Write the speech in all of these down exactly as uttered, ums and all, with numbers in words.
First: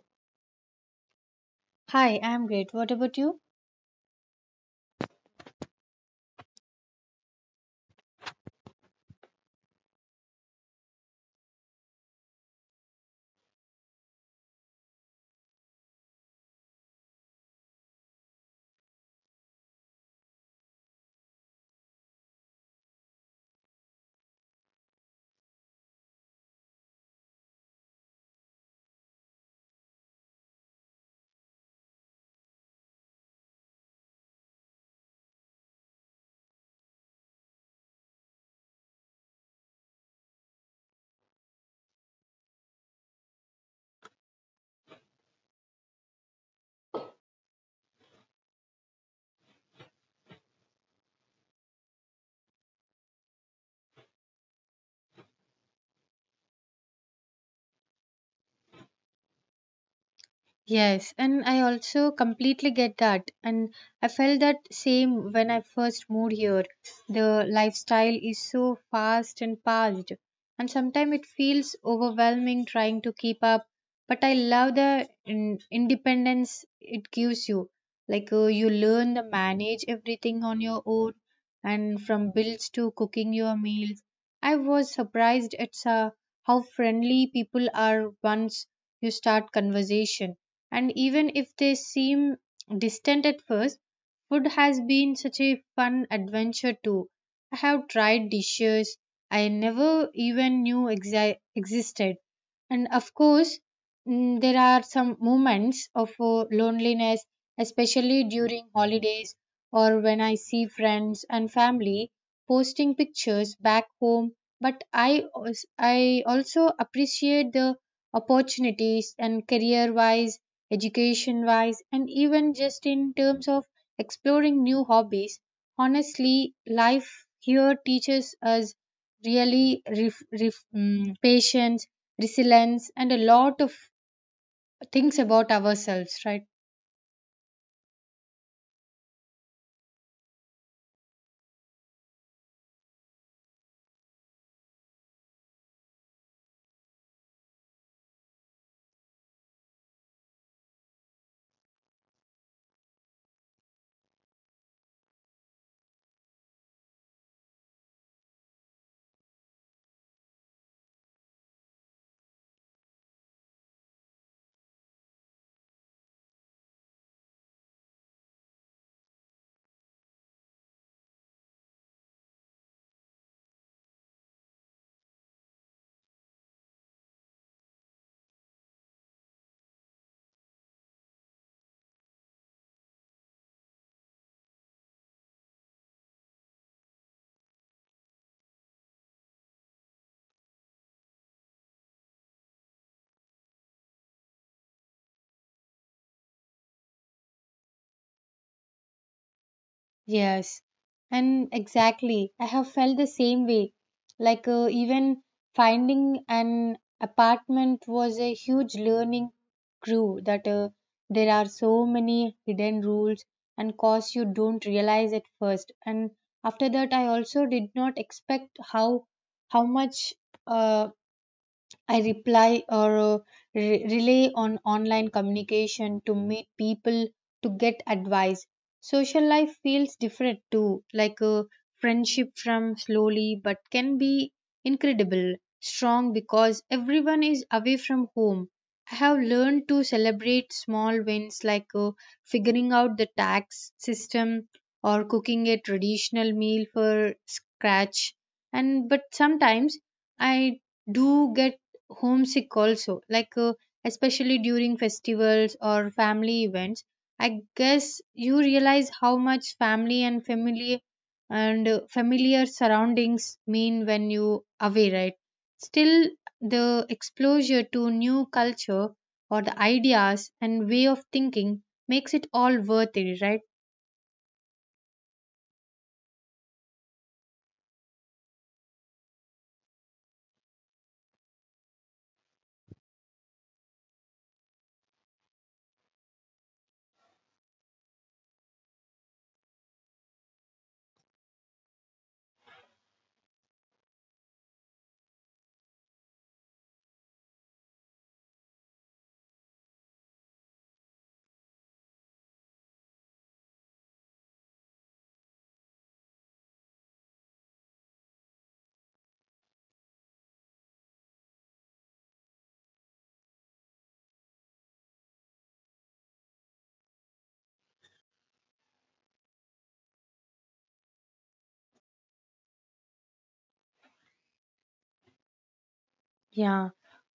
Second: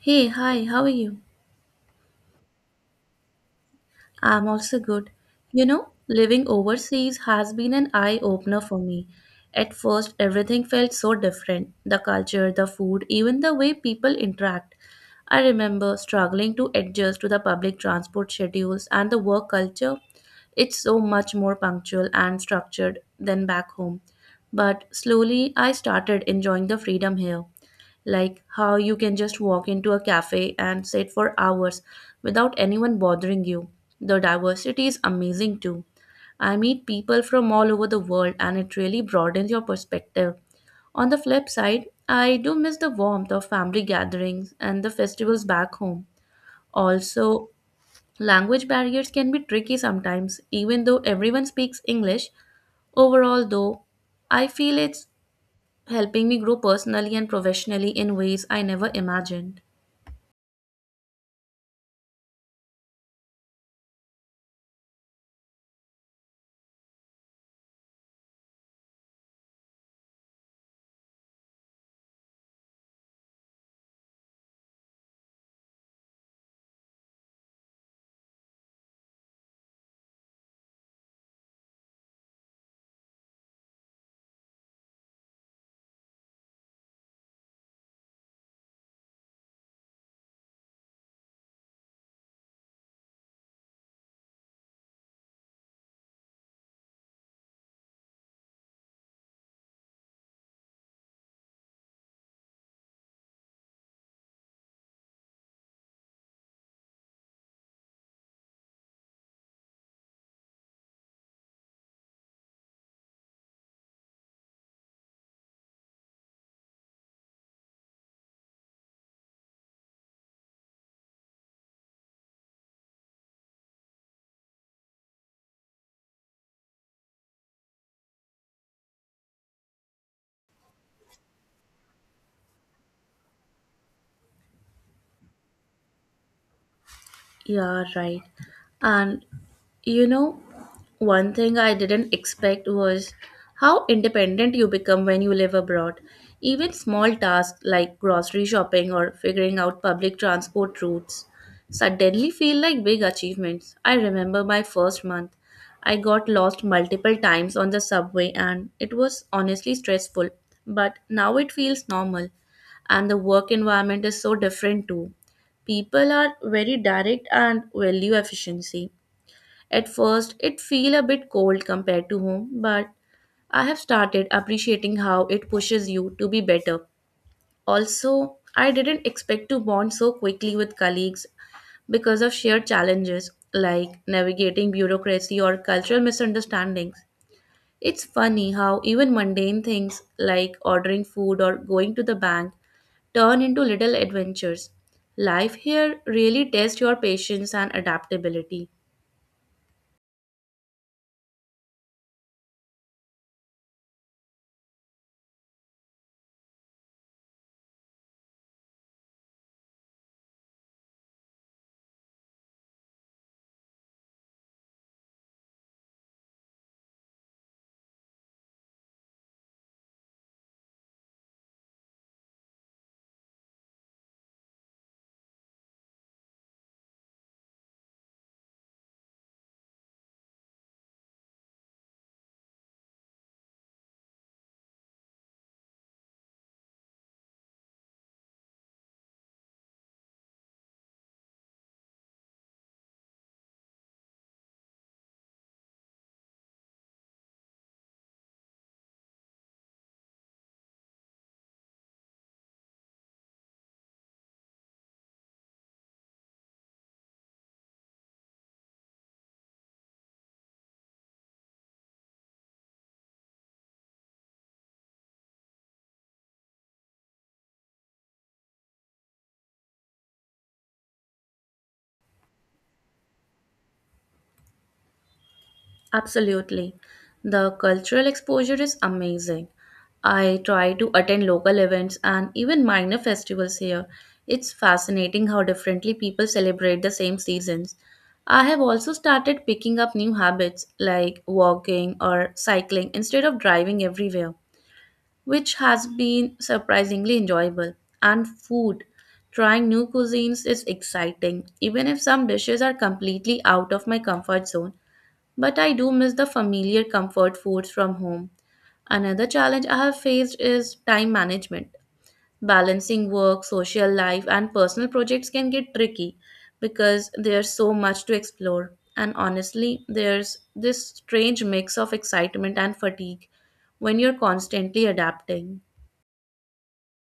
Hey, hi, how are you? Hi, I'm great. What about you? I'm also good. You know, living overseas has been an eye opener for me. At first, everything felt so different the culture, the food, even the way people interact. I remember struggling to adjust to the public transport schedules and the work culture. It's so much more punctual and structured than back home. But slowly, I started enjoying the freedom here. Like how you can just walk into a cafe and sit for hours without anyone bothering you. The diversity is amazing too. I meet people from all over the world and it really broadens your perspective. On the flip side, I do miss the warmth of family gatherings and the festivals back home. Also, language barriers can be tricky sometimes, even though everyone speaks English. Overall, though, I feel it's helping me grow personally and professionally in ways I never imagined. Yes, and I also completely get that. And I felt that same when I first moved here. The lifestyle is so fast and fast, and sometimes it feels overwhelming trying to keep up. But I love the in- independence it gives you. Like uh, you learn to manage everything on your own, and from bills to cooking your meals. I was surprised at sa- how friendly people are once you start conversation, and even if they seem distant at first, food has been such a fun adventure too. I have tried dishes I never even knew exi- existed, and of course, mm, there are some moments of uh, loneliness, especially during holidays or when I see friends and family posting pictures back home, but I als- I also appreciate the opportunities and career wise, education wise, and even just in terms of exploring new hobbies. Honestly, life here teaches us really ref, ref, mm, patience, resilience, and a lot of things about ourselves, right? Yeah, right. And you know, one thing I didn't expect was how independent you become when you live abroad. Even small tasks like grocery shopping or figuring out public transport routes suddenly feel like big achievements. I remember my first month. I got lost multiple times on the subway and it was honestly stressful, but now it feels normal. And the work environment is so different too. People are very direct and value efficiency. At first, it feel a bit cold compared to home, but I have started appreciating how it pushes you to be better. Also, I didn't expect to bond so quickly with colleagues because of shared challenges like navigating bureaucracy or cultural misunderstandings. It's funny how even mundane things like ordering food or going to the bank turn into little adventures. Life here really tests your patience and adaptability. Yes, and exactly. I have felt the same way. Like, uh, even finding an apartment was a huge learning crew that uh, there are so many hidden rules and costs you don't realize at first. And after that, I also did not expect how how much uh, I reply or uh, re- rely on online communication to meet people to get advice. Social life feels different too, like a friendship from slowly but can be incredible, strong because everyone is away from home. I have learned to celebrate small wins like uh, figuring out the tax system or cooking a traditional meal for scratch and but sometimes I do get homesick also like uh, especially during festivals or family events i guess you realize how much family and family and uh, familiar surroundings mean when you away right. Still, the exposure to new culture or the ideas and way of thinking makes it all worth it, right? Absolutely. The cultural exposure is amazing. I try to attend local events and even minor festivals here. It's fascinating how differently people celebrate the same seasons. I have also started picking up new habits like walking or cycling instead of driving everywhere, which has been surprisingly enjoyable. And food, trying new cuisines is exciting, even if some dishes are completely out of my comfort zone. But I do miss the familiar comfort foods from home. Another challenge I have faced is time management. Balancing work, social life, and personal projects can get tricky because there's so much to explore. And honestly, there's this strange mix of excitement and fatigue when you're constantly adapting. Yeah.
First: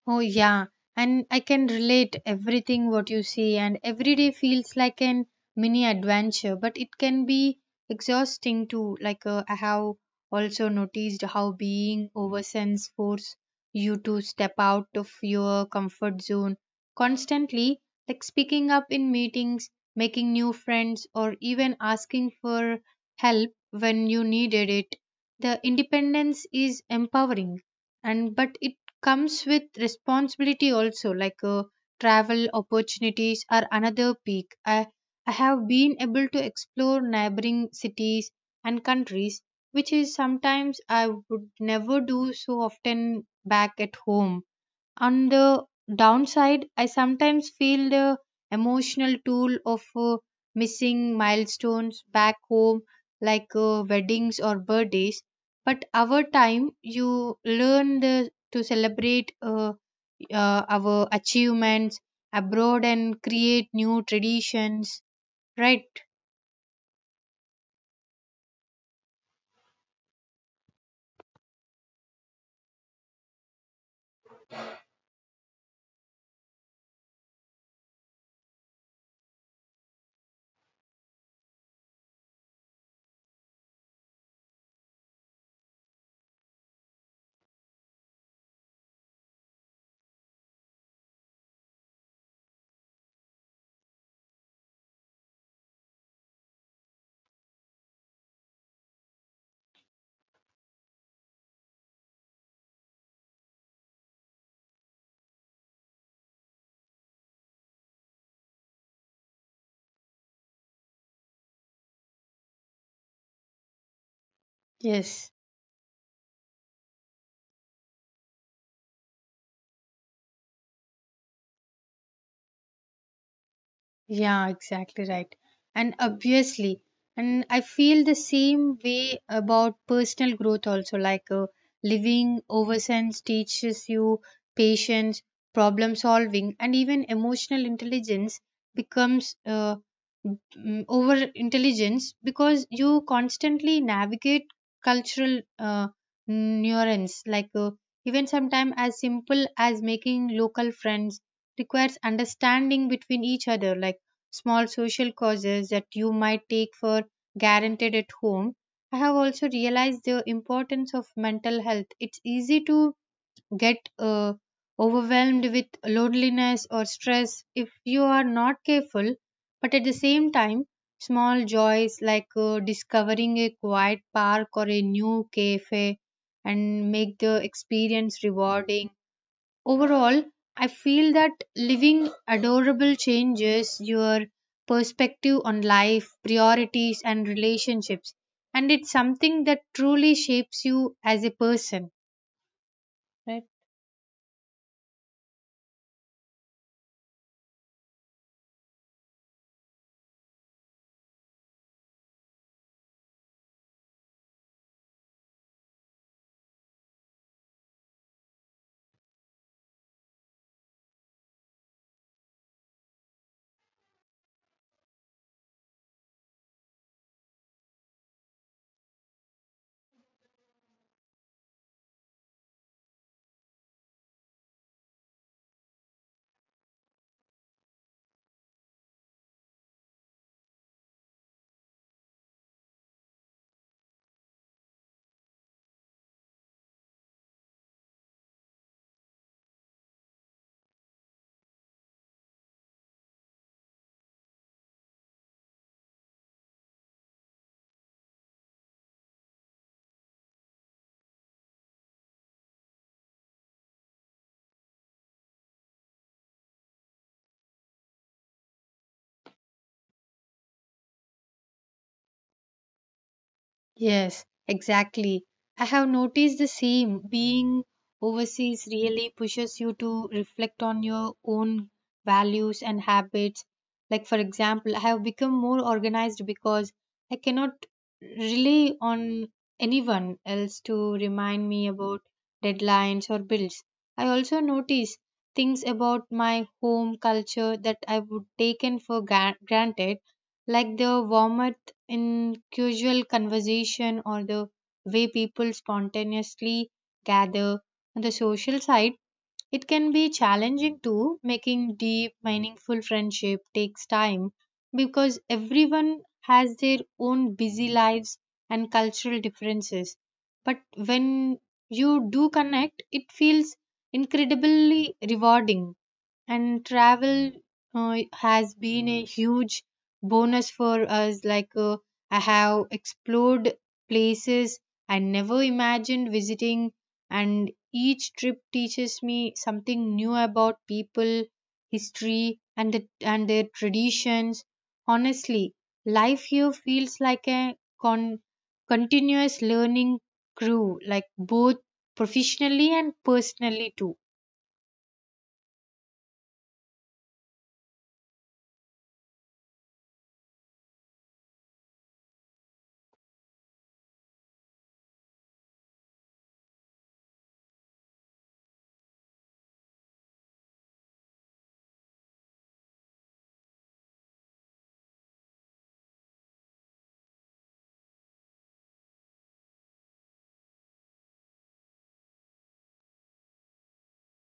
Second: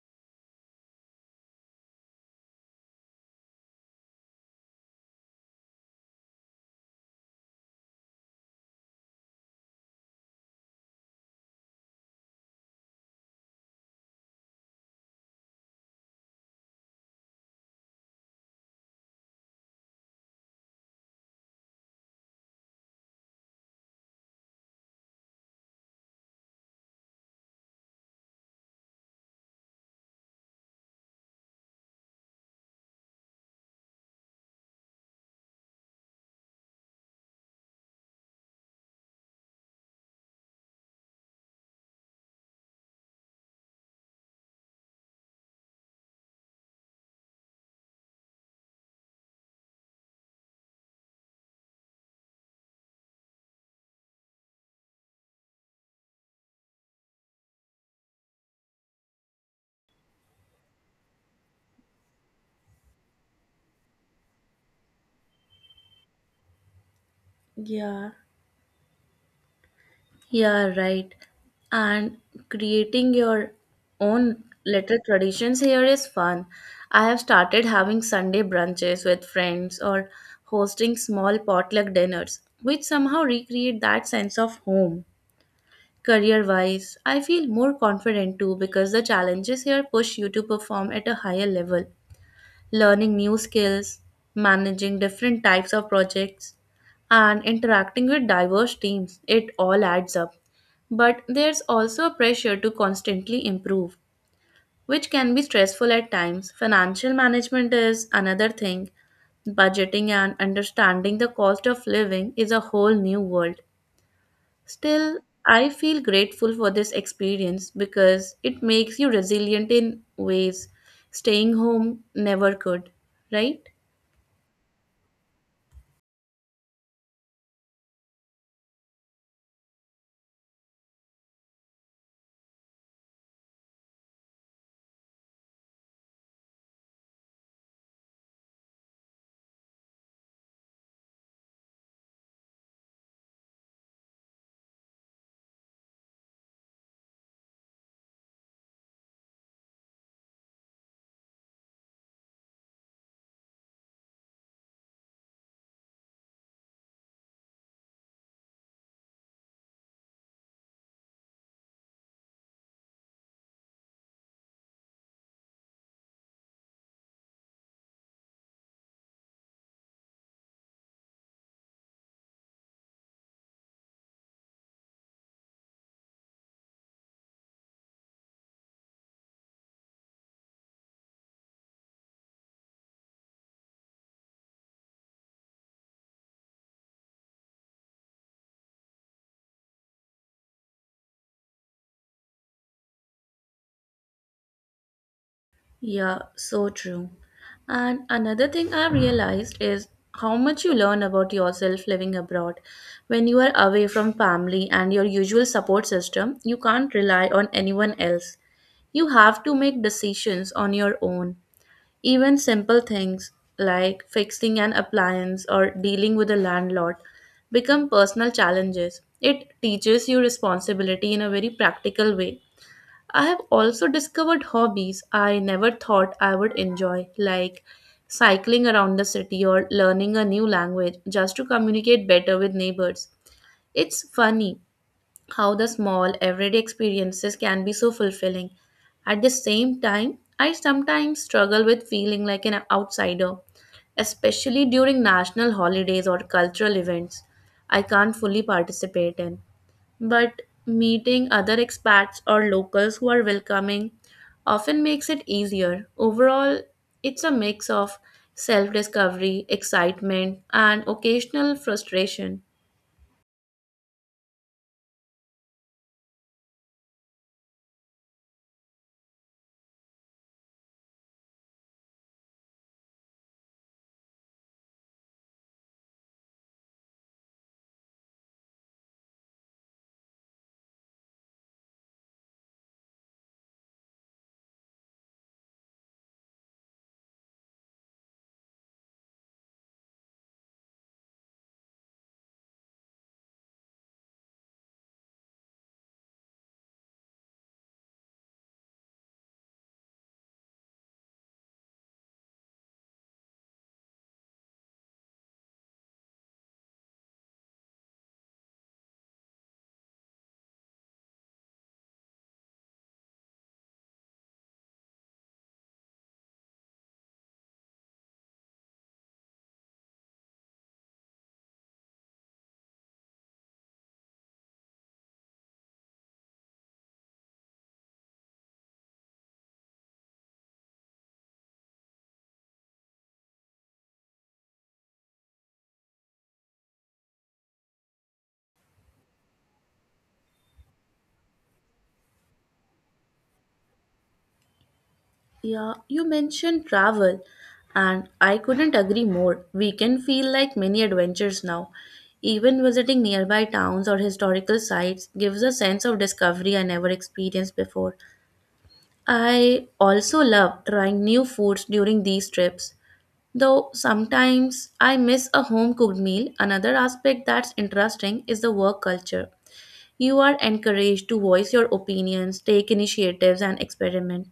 Oh, yeah. And I can relate everything what you see, and every day feels like an mini adventure, but it can be exhausting too. Like, uh, I have also noticed how being oversense force you to step out of your comfort zone constantly, like speaking up in meetings, making new friends, or even asking for help when you needed it. The independence is empowering and but it comes with responsibility also like uh, travel opportunities are another peak I, I have been able to explore neighboring cities and countries, which is sometimes i would never do so often back at home. On the downside, I sometimes feel the emotional toll of uh, missing milestones back home, like uh, weddings or birthdays. But our time, you learn the, to celebrate uh, uh, our achievements abroad and create new traditions, right? Yeah. Yeah, right. And creating your own little traditions here is fun. I have started having Sunday brunches with friends or hosting small potluck dinners, which somehow recreate that sense of home. Career wise, I feel more confident too because the challenges here push you to perform at a higher level. Learning new skills, managing different types of projects, and interacting with diverse teams. It all adds up. But there's also a pressure to constantly improve, which can be stressful at times. Financial management is another thing. Budgeting and understanding the cost of living is a whole new world. Still, Yes. I feel grateful for this experience because it makes you resilient in ways staying home never could, right? Yeah, exactly right. And obviously, and I feel the same way about personal growth also. Like uh, living oversense teaches you patience, problem solving, and even emotional intelligence becomes uh, mm, over intelligence because you constantly navigate cultural uh, nuance like uh, even sometimes as simple as making local friends requires understanding between each other, like small social causes that you might take for guaranteed at home. I have also realized the importance of mental health. It's easy to get uh, overwhelmed with loneliness or stress if you are not careful, but at the same time, small joys like uh, discovering a quiet park or a new cafe and make the experience rewarding. Overall, I feel that living adorable changes your perspective on life, priorities, and relationships, and it's something that truly shapes you as a person, right? Yeah, so true. And another thing I've realized is how much you learn about yourself living abroad. When you are away from family and your usual support system, you can't rely on anyone else. You have to make decisions on your own. Even simple things like fixing an appliance or dealing with a landlord become personal challenges. It teaches you responsibility in a very practical way. I have also discovered hobbies I never thought I would enjoy, like cycling around the city or learning a new language just to communicate better with neighbors. It's funny how the small, everyday experiences can be so fulfilling. At the same time, I sometimes struggle with feeling like an outsider, especially during national holidays or cultural events I can't fully participate in, but meeting other expats or locals who are welcoming often makes it easier. Overall, it's a mix of self discovery, excitement, and occasional frustration. Yes, exactly. I have noticed the same. Being overseas really pushes you to reflect on your own values and habits. Like, for example, I have become more organized because I cannot rely on anyone else to remind me about deadlines or bills. I also notice things about my home culture that I would taken for gra- granted, like the warmer in casual conversation or the way people spontaneously gather. On the social side, it can be challenging too. Making deep, meaningful friendship takes time because everyone has their own busy lives and cultural differences. But when you do connect, it feels incredibly rewarding. And travel uh, has been a huge bonus for us, like uh, i have explored places i never imagined visiting, and each trip teaches me something new about people, history, and the, and their traditions. Honestly, life here feels like a con- continuous learning crew, like both professionally and personally too. Yeah, you mentioned travel, and I couldn't agree more. We can feel like mini adventures now. Even visiting nearby towns or historical sites gives a sense of discovery I never experienced before. I also love trying new foods during these trips. Though sometimes I miss a home cooked meal, another aspect that's interesting is the work culture. You are encouraged to voice your opinions, take initiatives, and experiment.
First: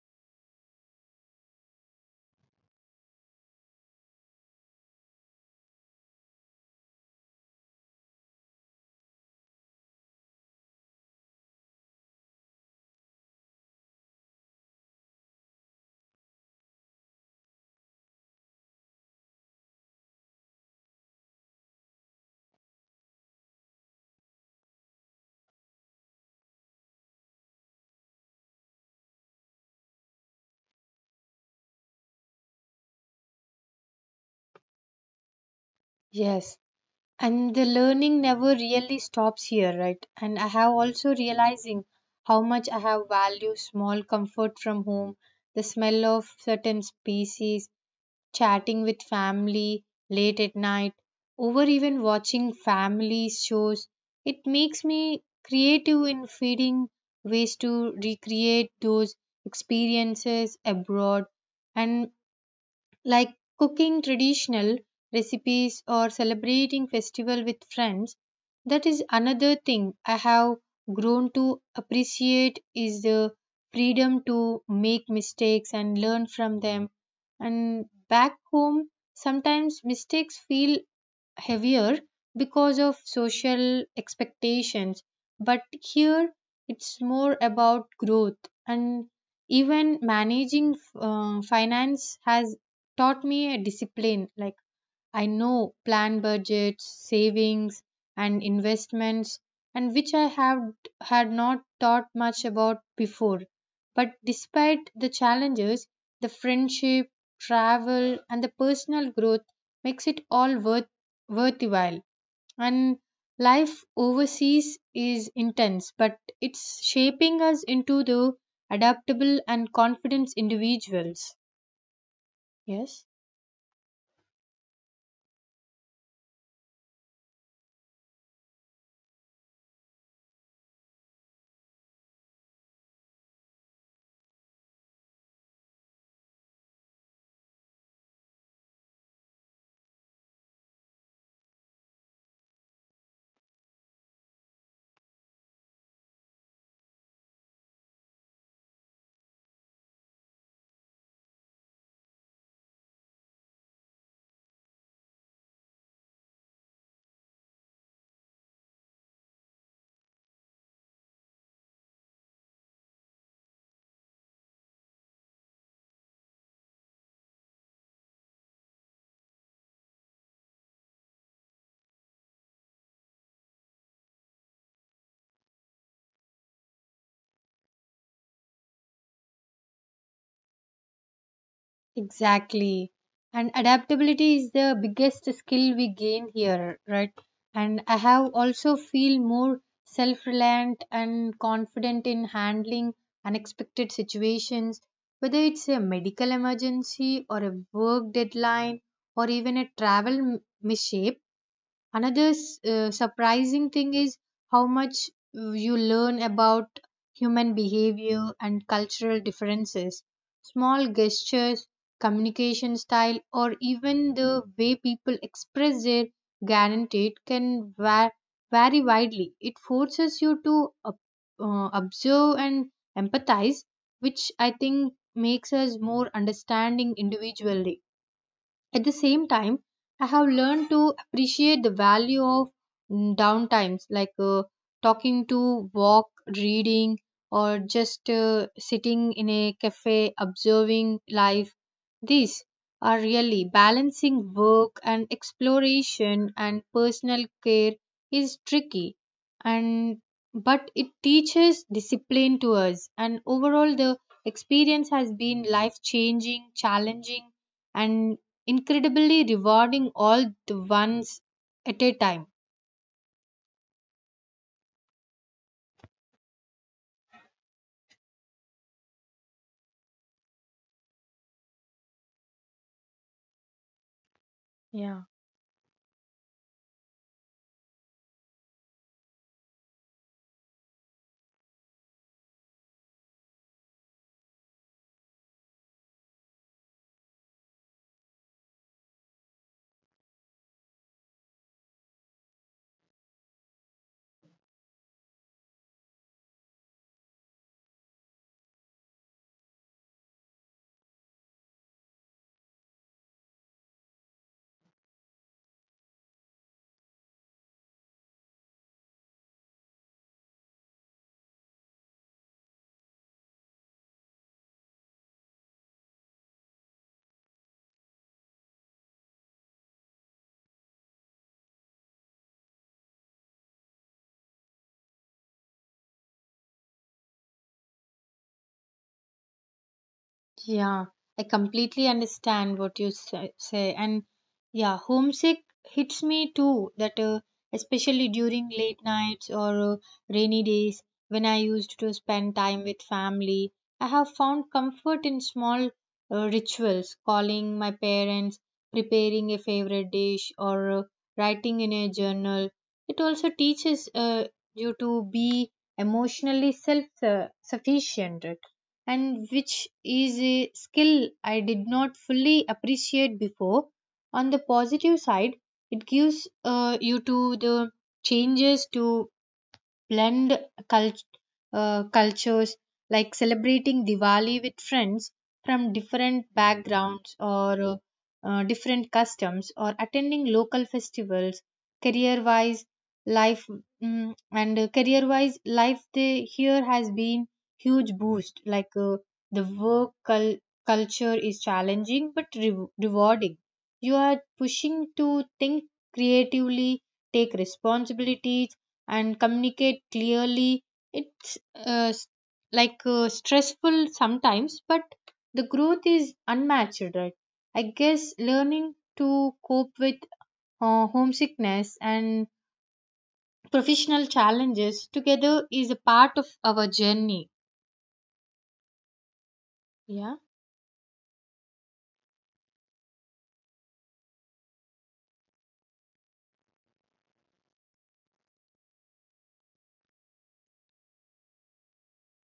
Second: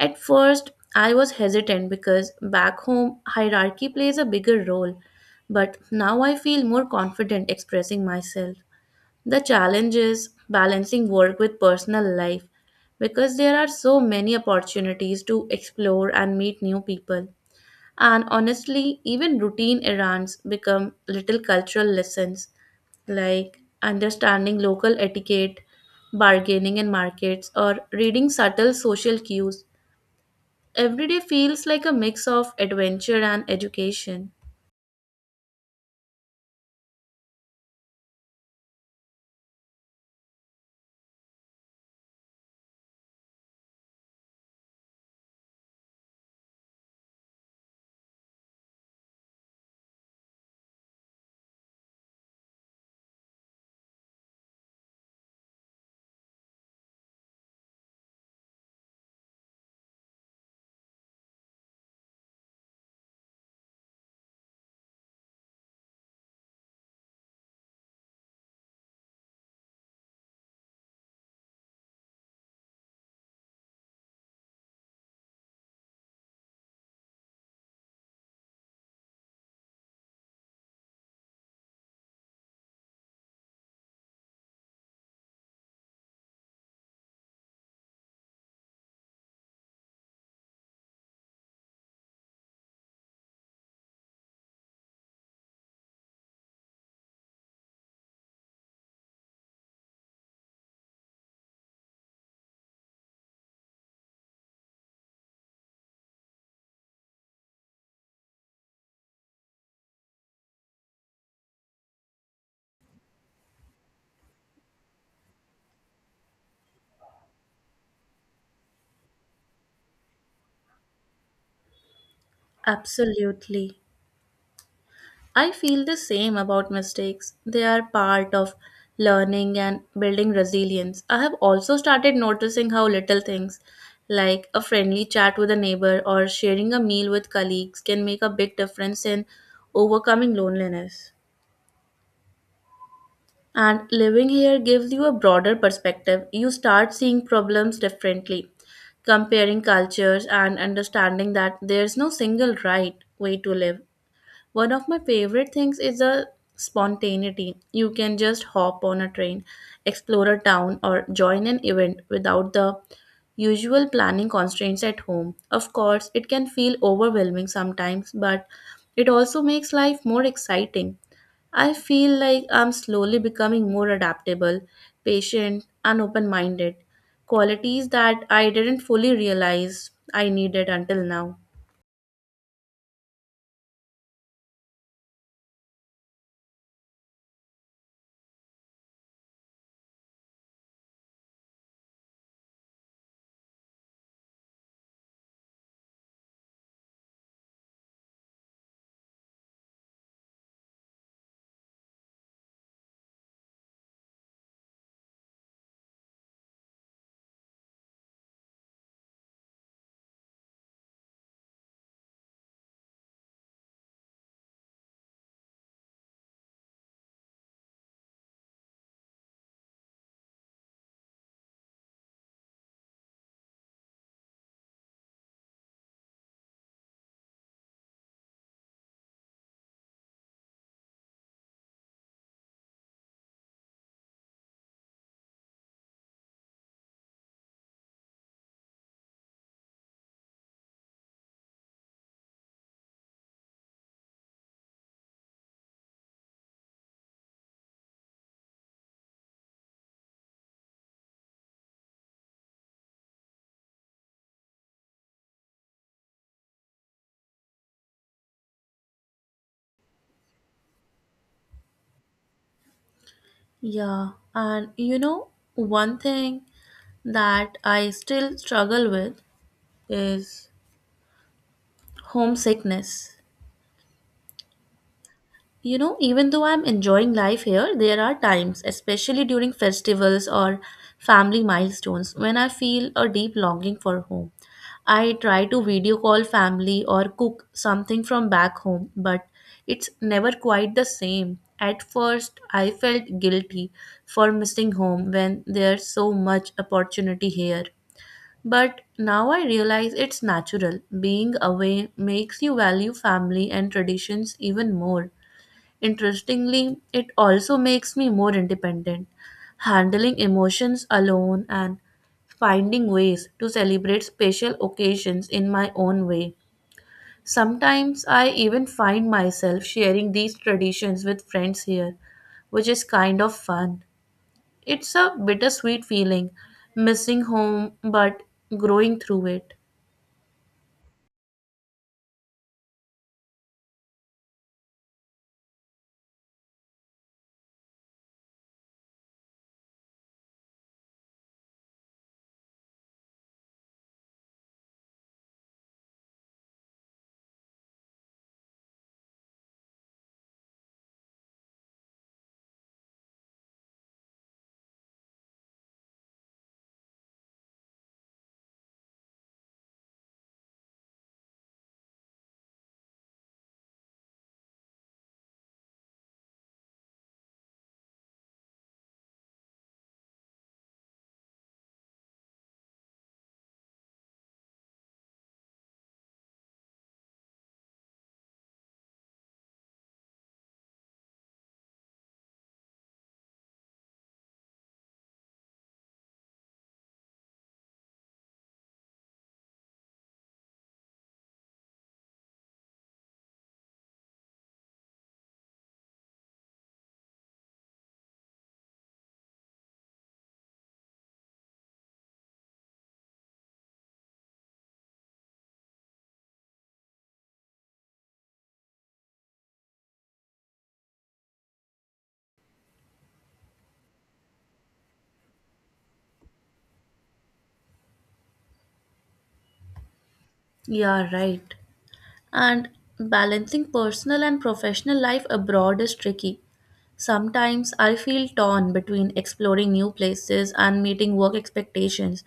At first, I was hesitant because back home, hierarchy plays a bigger role, but now I feel more confident expressing myself. The challenge is balancing work with personal life because there are so many opportunities to explore and meet new people. And honestly, even routine errands become little cultural lessons like understanding local etiquette, bargaining in markets, or reading subtle social cues. Every day feels like a mix of adventure and education. Yes, and the learning never really stops here, right? And i have also realizing how much i have valued small comfort from home, the smell of certain species, chatting with family late at night, over even watching family shows. It makes me creative in feeding ways to recreate those experiences abroad, and like cooking traditional recipes or celebrating festival with friends. That is another thing i have grown to appreciate, is the freedom to make mistakes and learn from them. And back home sometimes mistakes feel heavier because of social expectations, but here it's more about growth. And even managing uh, finance has taught me a discipline, like I know plan budgets, savings, and investments, and which I have had not thought much about before. But despite the challenges, the friendship, travel, and the personal growth makes it all worth worthwhile. And life overseas is intense, but it's shaping us into the adaptable and confident individuals. Yes. Absolutely. I feel the same about mistakes. They are part of learning and building resilience. I have also started noticing how little things like a friendly chat with a neighbor or sharing a meal with colleagues can make a big difference in overcoming loneliness. And living here gives you a broader perspective. You start seeing problems differently, comparing cultures, and understanding that there's no single right way to live. One of my favorite things is the spontaneity. You can just hop on a train, explore a town, or join an event without the usual planning constraints at home. Of course, it can feel overwhelming sometimes, but it also makes life more exciting. I feel like I'm slowly becoming more adaptable, patient, and open minded. Qualities that I didn't fully realize I needed until now. Exactly. And adaptability is the biggest skill we gain here, right? And I have also feel more self-reliant and confident in handling unexpected situations, whether it's a medical emergency or a work deadline or even a travel m- mishap Another s- uh, surprising thing is how much uh, you learn about human behavior and cultural differences. Small gestures, communication style, or even the way people express their guaranteed can va- vary widely. It forces you to ob- uh, observe and empathize, which I think makes us more understanding individually. At the same time, I have learned to appreciate the value of mm, downtimes, like uh, talking to, walk, reading, or just uh, sitting in a cafe observing life. These are really balancing work and exploration and personal care is tricky, and but it teaches discipline to us. And overall the experience has been life changing, challenging, and incredibly rewarding all the ones at a time. Yeah, and you know, one thing that I still struggle with is homesickness. Yeah. You know, even though I'm enjoying life here, there are times, especially during festivals or family milestones, when I feel a deep longing for home. I try to video call family or cook something from back home, but it's never quite the same. At first, I felt guilty for missing home when there's so much opportunity here. But now I realize it's natural. Being away makes you value family and traditions even more. Interestingly, it also makes me more independent, handling emotions alone and finding ways to celebrate special occasions in my own way. Sometimes I even find myself sharing these traditions with friends here, which is kind of fun. It's a bittersweet feeling, missing home but growing through it. Yeah, I completely understand what you say, say. And yeah, homesick hits me too. That uh, especially during late nights or uh, rainy days when I used to spend time with family, I have found comfort in small uh, rituals, calling my parents, preparing a favorite dish, or uh, writing in a journal. It also teaches uh, you to be emotionally self uh, sufficient, right? And which is a skill I did not fully appreciate before. On the positive side, it gives uh, you to the changes to blend cult- uh, cultures, like celebrating Diwali with friends from different backgrounds or uh, uh, different customs or attending local festivals. career wise life mm, and career wise life they, here has been huge boost, like uh, the work cul- culture is challenging but re- rewarding You are pushing to think creatively, take responsibilities, and communicate clearly. It's uh, s- like uh, stressful sometimes, but the growth is unmatched, right? I guess learning to cope with uh, homesickness and professional challenges together is a part of our journey, yeah. Yeah, right. And balancing personal and professional life abroad is tricky. Sometimes I feel torn between exploring new places and meeting work expectations,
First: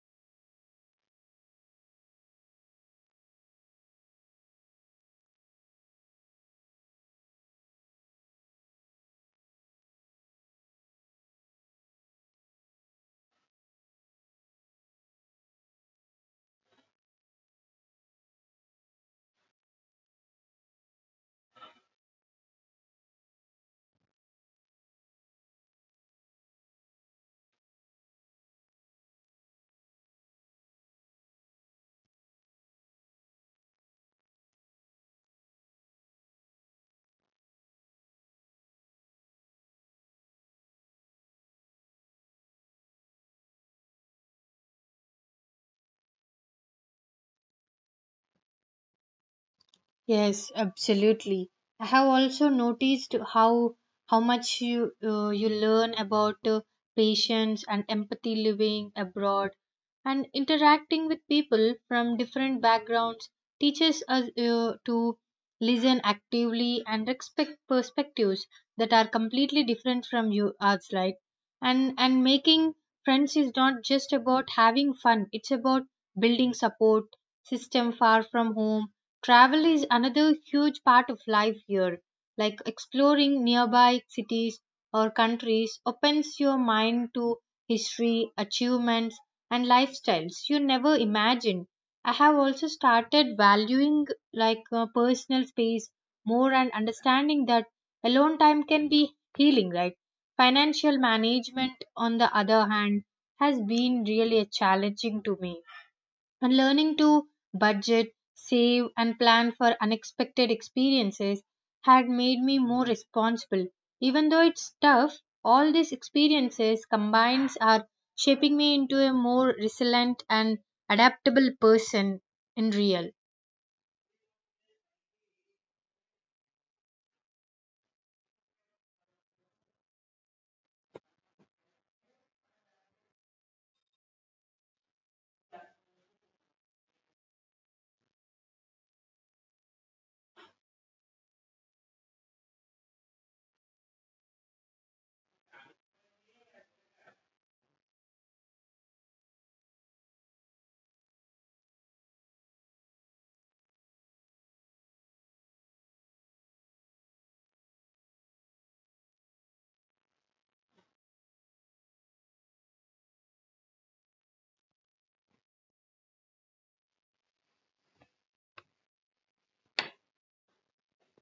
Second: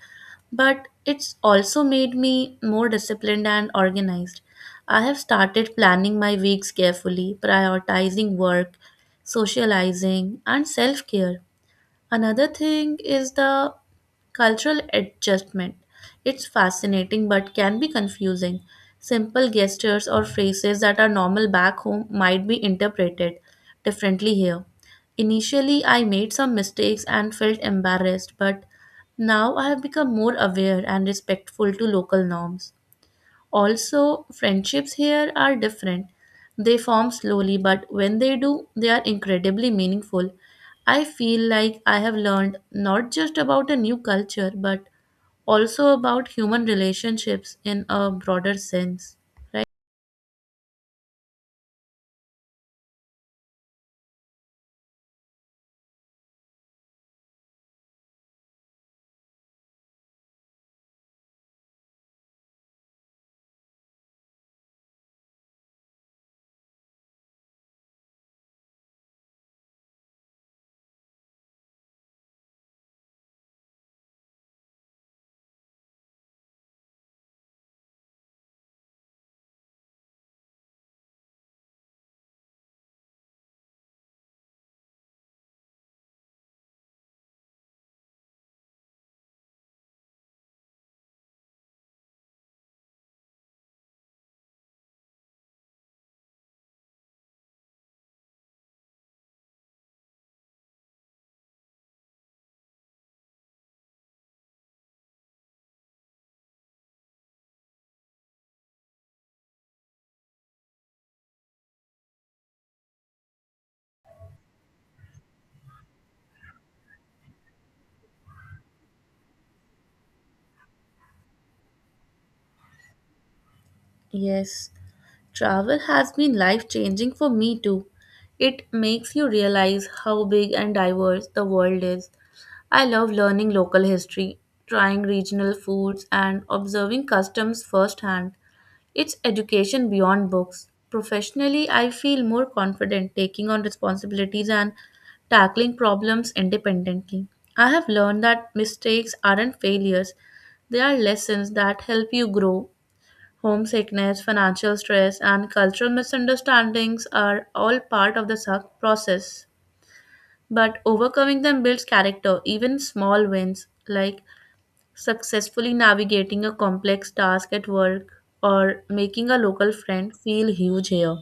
but it's also made me more disciplined and organized. I have started planning my weeks carefully, prioritizing work, socializing, and self care. Another thing is the cultural adjustment. It's fascinating but can be confusing. Simple gestures or phrases that are normal back home might be interpreted differently here. Initially, I made some mistakes and felt embarrassed, but now I have become more aware and respectful to local norms. Also, friendships here are different. They form slowly, but when they do, they are incredibly meaningful. I feel like I have learned not just about a new culture, but also about human relationships in a broader sense, right? Yes, absolutely. I have also noticed how how much you uh, you learn about uh, patience and empathy living abroad, and interacting with people from different backgrounds teaches us uh, to listen actively and respect perspectives that are completely different from you ours, right? And and making friends is not just about having fun, it's about building support system far from home. Travel is another huge part of life here, like exploring nearby cities or countries opens your mind to history, achievements, and lifestyles you never imagined. I have also started valuing, like uh, personal space more, and understanding that alone time can be healing, right? Financial management, on the other hand, has been really challenging to me, and learning to budget, save, and plan for unexpected experiences had made me more responsible. Even though it's tough, all these experiences combined are shaping me into a more resilient and adaptable person in real. Yes. Travel has been life changing for me too. It makes you realize how big and diverse the world is. I love learning local history, trying regional foods, and observing customs firsthand. It's education beyond books. Professionally, I feel more confident taking on responsibilities and tackling problems independently. I have learned that mistakes aren't failures, they are lessons that help you grow. Homesickness, financial stress, and cultural misunderstandings are all part of the suck process. But overcoming them builds character, even small wins like successfully navigating a complex task at work or making a local friend feel huge here.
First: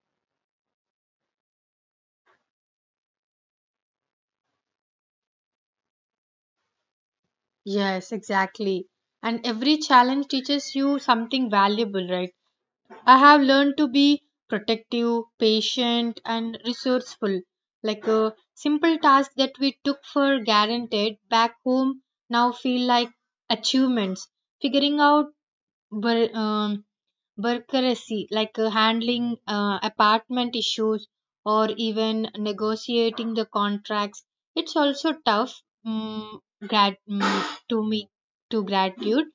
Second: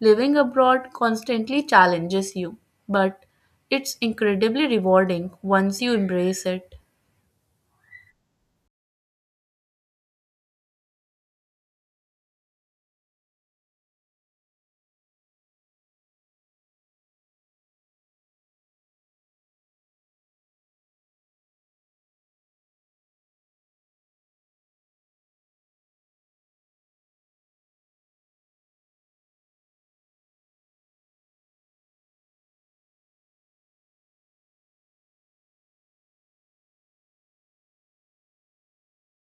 Living abroad constantly challenges you, but it's incredibly rewarding once you embrace it. Yes, exactly. And every challenge teaches you something valuable, right? I have learned to be protective, patient, and resourceful. Like a simple task that we took for granted back home now feel like achievements. Figuring out bul- um, bureaucracy, like uh, handling uh, apartment issues or even negotiating the contracts, it's also tough. mm, grat- mm, to me to gratitude,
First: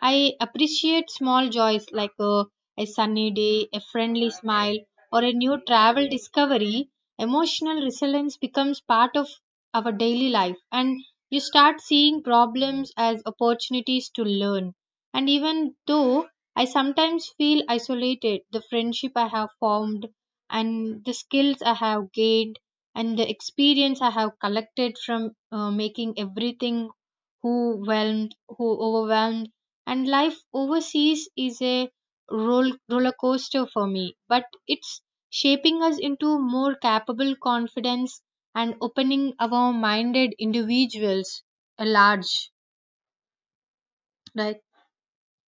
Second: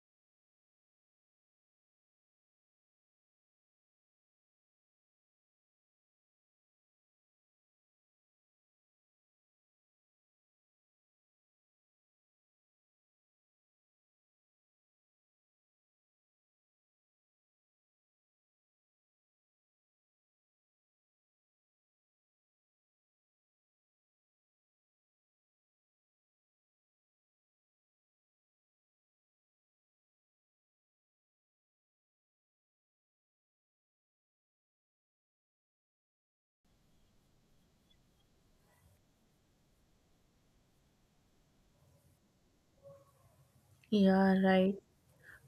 i appreciate small joys like uh, a sunny day, a friendly smile, or a new travel discovery. Emotional resilience becomes part of our daily life, and you start seeing problems as opportunities to learn. And even though I sometimes feel isolated, the friendship I have formed, and the skills I have gained, and the experience I have collected from uh, making everything who whelmed, who overwhelmed, and life overseas is a roll, roller coaster for me. But it's shaping us into more capable, confidence, and opening our minded individuals at large. Yeah, Right? right.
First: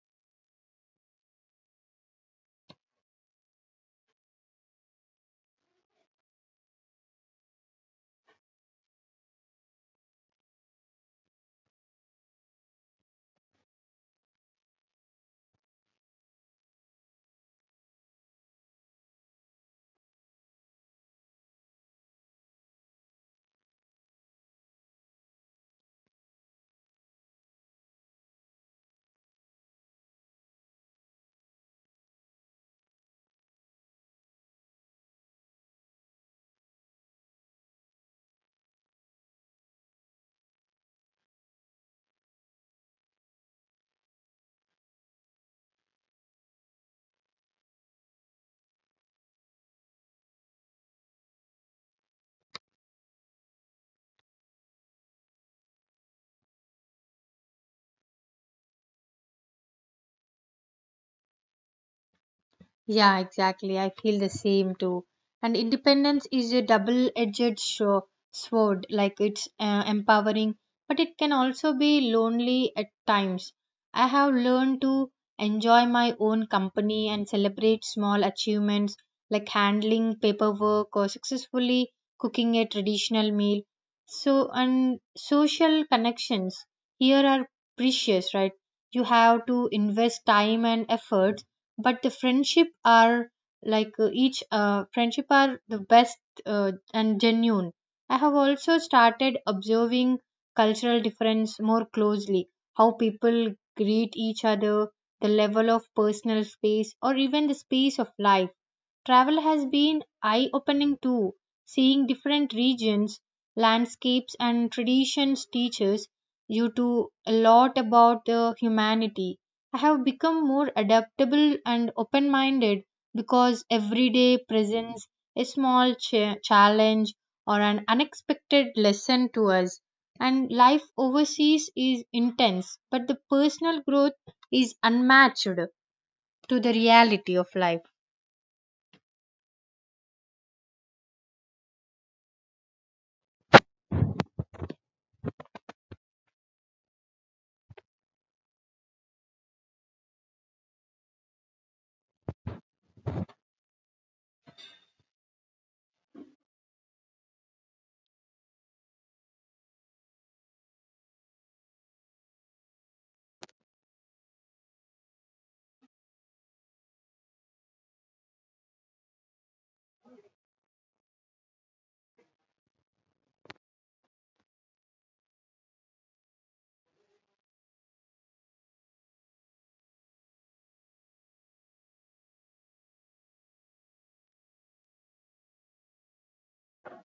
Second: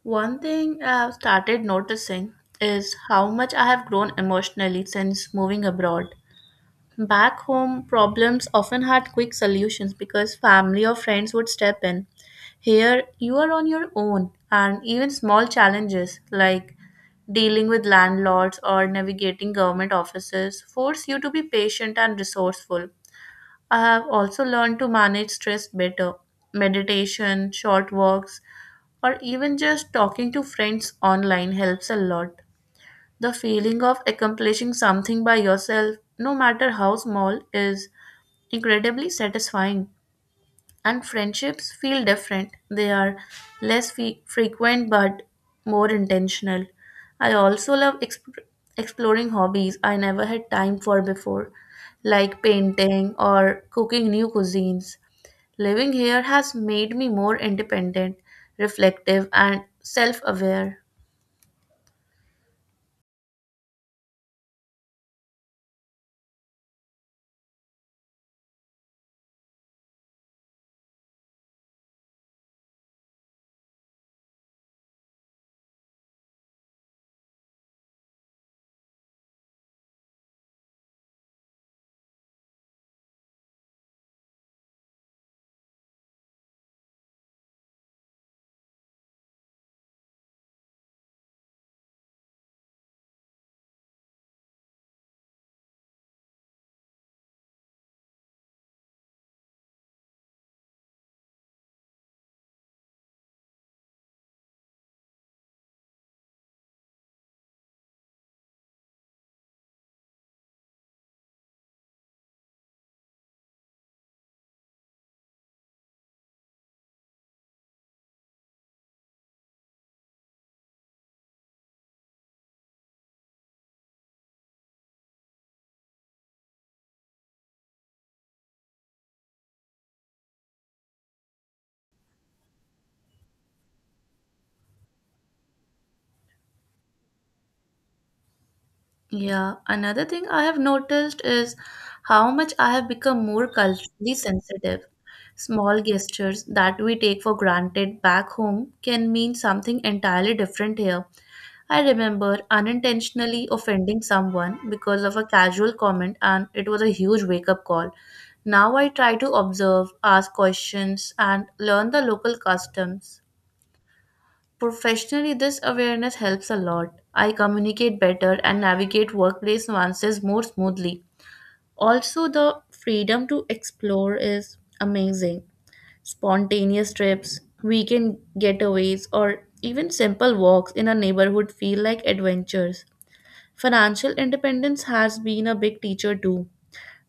One thing I've started noticing is how much I have grown emotionally since moving abroad. Back home, problems often had quick solutions because family or friends would step in. Here, you are on your own, and even small challenges like dealing with landlords or navigating government offices force you to be patient and resourceful. I have also learned to manage stress better. Meditation, short walks, or even just talking to friends online helps a lot. The feeling of accomplishing something by yourself, no matter how small, is incredibly satisfying. And friendships feel different. They are less fe- frequent but more intentional. I also love exp- exploring hobbies I never had time for before, like painting or cooking new cuisines. Living here has made me more independent, reflective, and self aware. Yeah, exactly. I feel the same too. And independence is a double edged sword, like it's uh, empowering, but it can also be lonely at times. I have learned to enjoy my own company and celebrate small achievements like handling paperwork or successfully cooking a traditional meal. So, and social connections here are precious, right? You have to invest time and effort, but the friendship are like uh, each uh, friendship are the best uh, and genuine. I have also started observing cultural difference more closely, how people greet each other, the level of personal space, or even the space of life. Travel has been eye opening too, seeing different regions, landscapes, and traditions teaches you to a lot about the humanity. I have become more adaptable and open minded because every day presents a small cha- challenge or an unexpected lesson to us. And life overseas is intense, but the personal growth is unmatched to the reality of life. Yeah, another thing I have noticed is how much I have become more culturally sensitive. Small gestures that we take for granted back home can mean something entirely different here. I remember unintentionally offending someone because of a casual comment, and it was a huge wake up call. Now I try to observe, ask questions, and learn the local customs. Professionally, this awareness helps a lot. I communicate better and navigate workplace nuances more smoothly. Also, the freedom to explore is amazing. Spontaneous trips, weekend getaways, or even simple walks in a neighborhood feel like adventures. Financial independence has been a big teacher too.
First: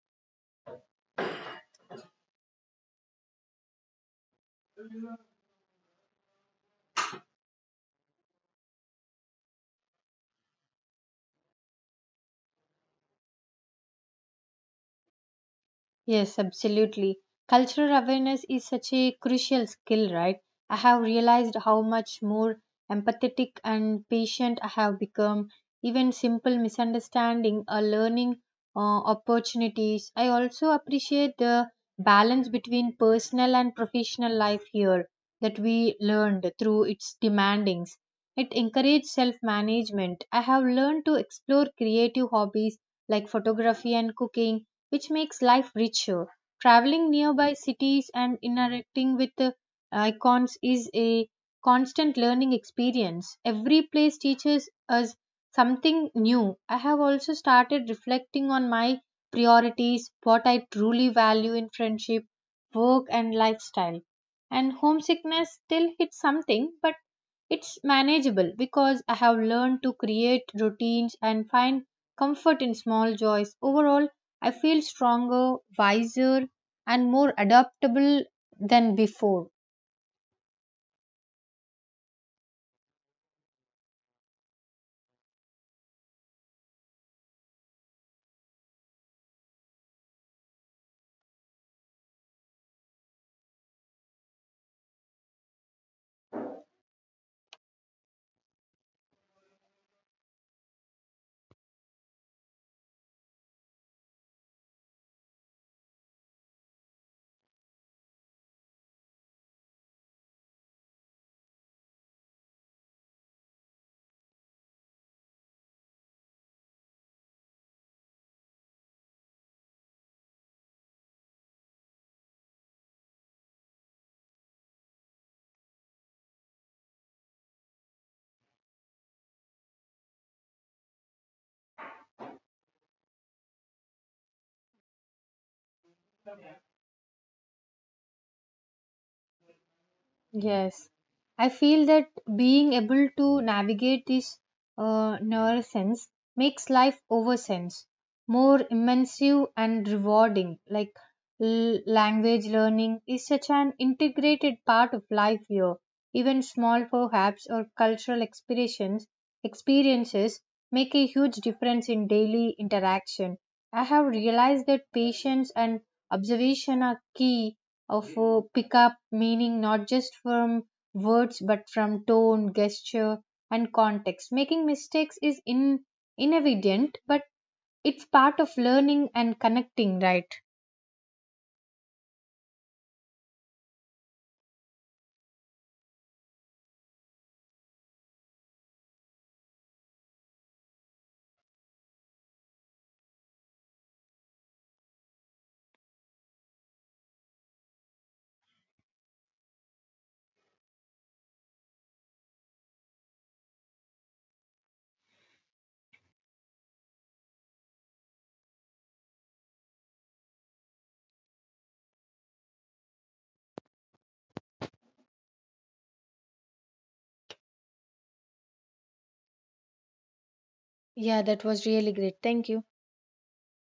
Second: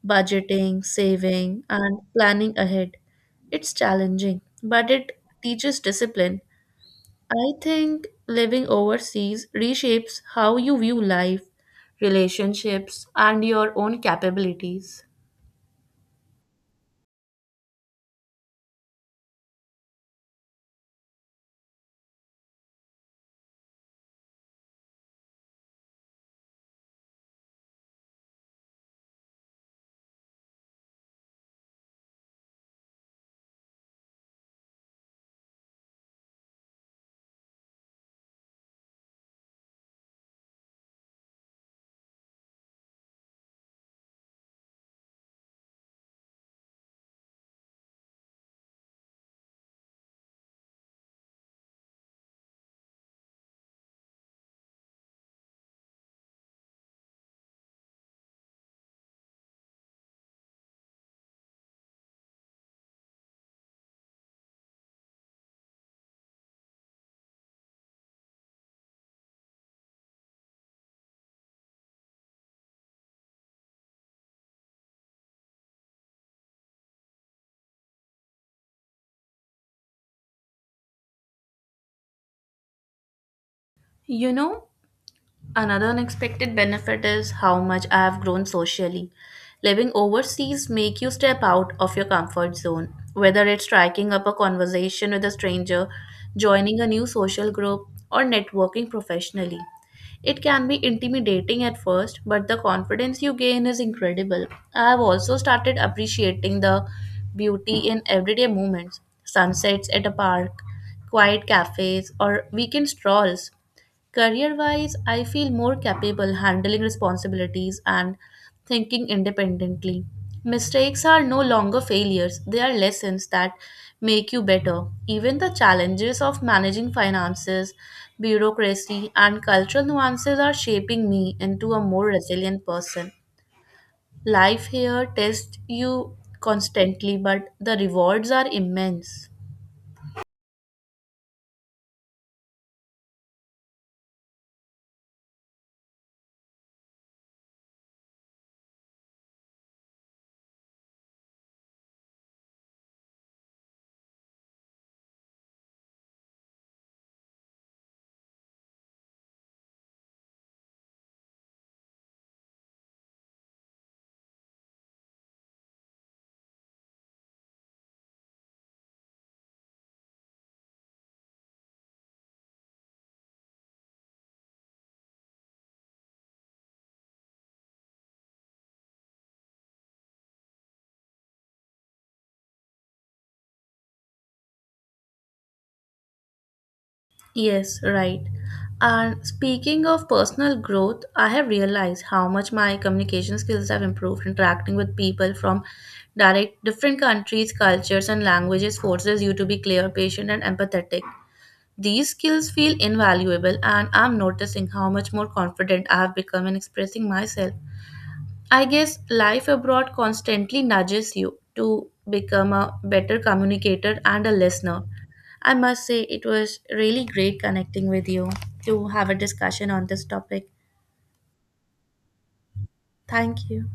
Budgeting, saving, and planning ahead. It's challenging, but it teaches discipline. I think living overseas reshapes how you view life, relationships, and your own capabilities. Yes, absolutely. Cultural awareness is such a crucial skill, right? I have realized how much more empathetic and patient have become, even simple misunderstanding are learning uh, opportunities. I also appreciate the balance between personal and professional life here, that we learned through its demandings. It encouraged self management. I have learned to explore creative hobbies like photography and cooking, which makes life richer. Traveling nearby cities and interacting with uh, icons is a constant learning experience. Every place teaches us something new. I have also started reflecting on my priorities, what I truly value in friendship, work, and lifestyle. And homesickness still hits something, but it's manageable because I have learned to create routines and find comfort in small joys. Overall, I feel stronger, wiser, and more adaptable than before. You know, another unexpected benefit is how much I have grown socially. Living overseas make you step out of your comfort zone, whether it's striking up a conversation with a stranger, joining a new social group, or networking professionally. It can be intimidating at first, but the confidence you gain is incredible. I have also started appreciating the beauty in everyday moments, sunsets at a park, quiet cafes, or weekend strolls. Career wise, I feel more capable handling responsibilities and thinking independently. Mistakes are no longer failures, they are lessons that make you better. Even the challenges of managing finances, bureaucracy, and cultural nuances are shaping me into a more resilient person. Life here tests you constantly, but the rewards are immense. Yes, I feel that being able to navigate this uh, nerve sense makes life over sense more immersive and rewarding. Like l- language learning is such an integrated part of life here. Even small perhaps or cultural experiences experiences make a huge difference in daily interaction. I have realized that patience and observation are key of uh, pick up meaning not just from words but from tone, gesture, and context. Making mistakes is in inevident, but it's part of learning and connecting, right? Yes, right. And speaking of personal growth, I have realized how much my communication skills have improved. Interacting with people from direct different countries, cultures, and languages forces you to be clear, patient, and empathetic. These skills feel invaluable, and I'm noticing how much more confident I have become in expressing myself. I guess life abroad constantly nudges you to become a better communicator and a listener. I must say, it was really great connecting with you to have a discussion on this topic. Yeah, that was really great. Thank you. Thank you.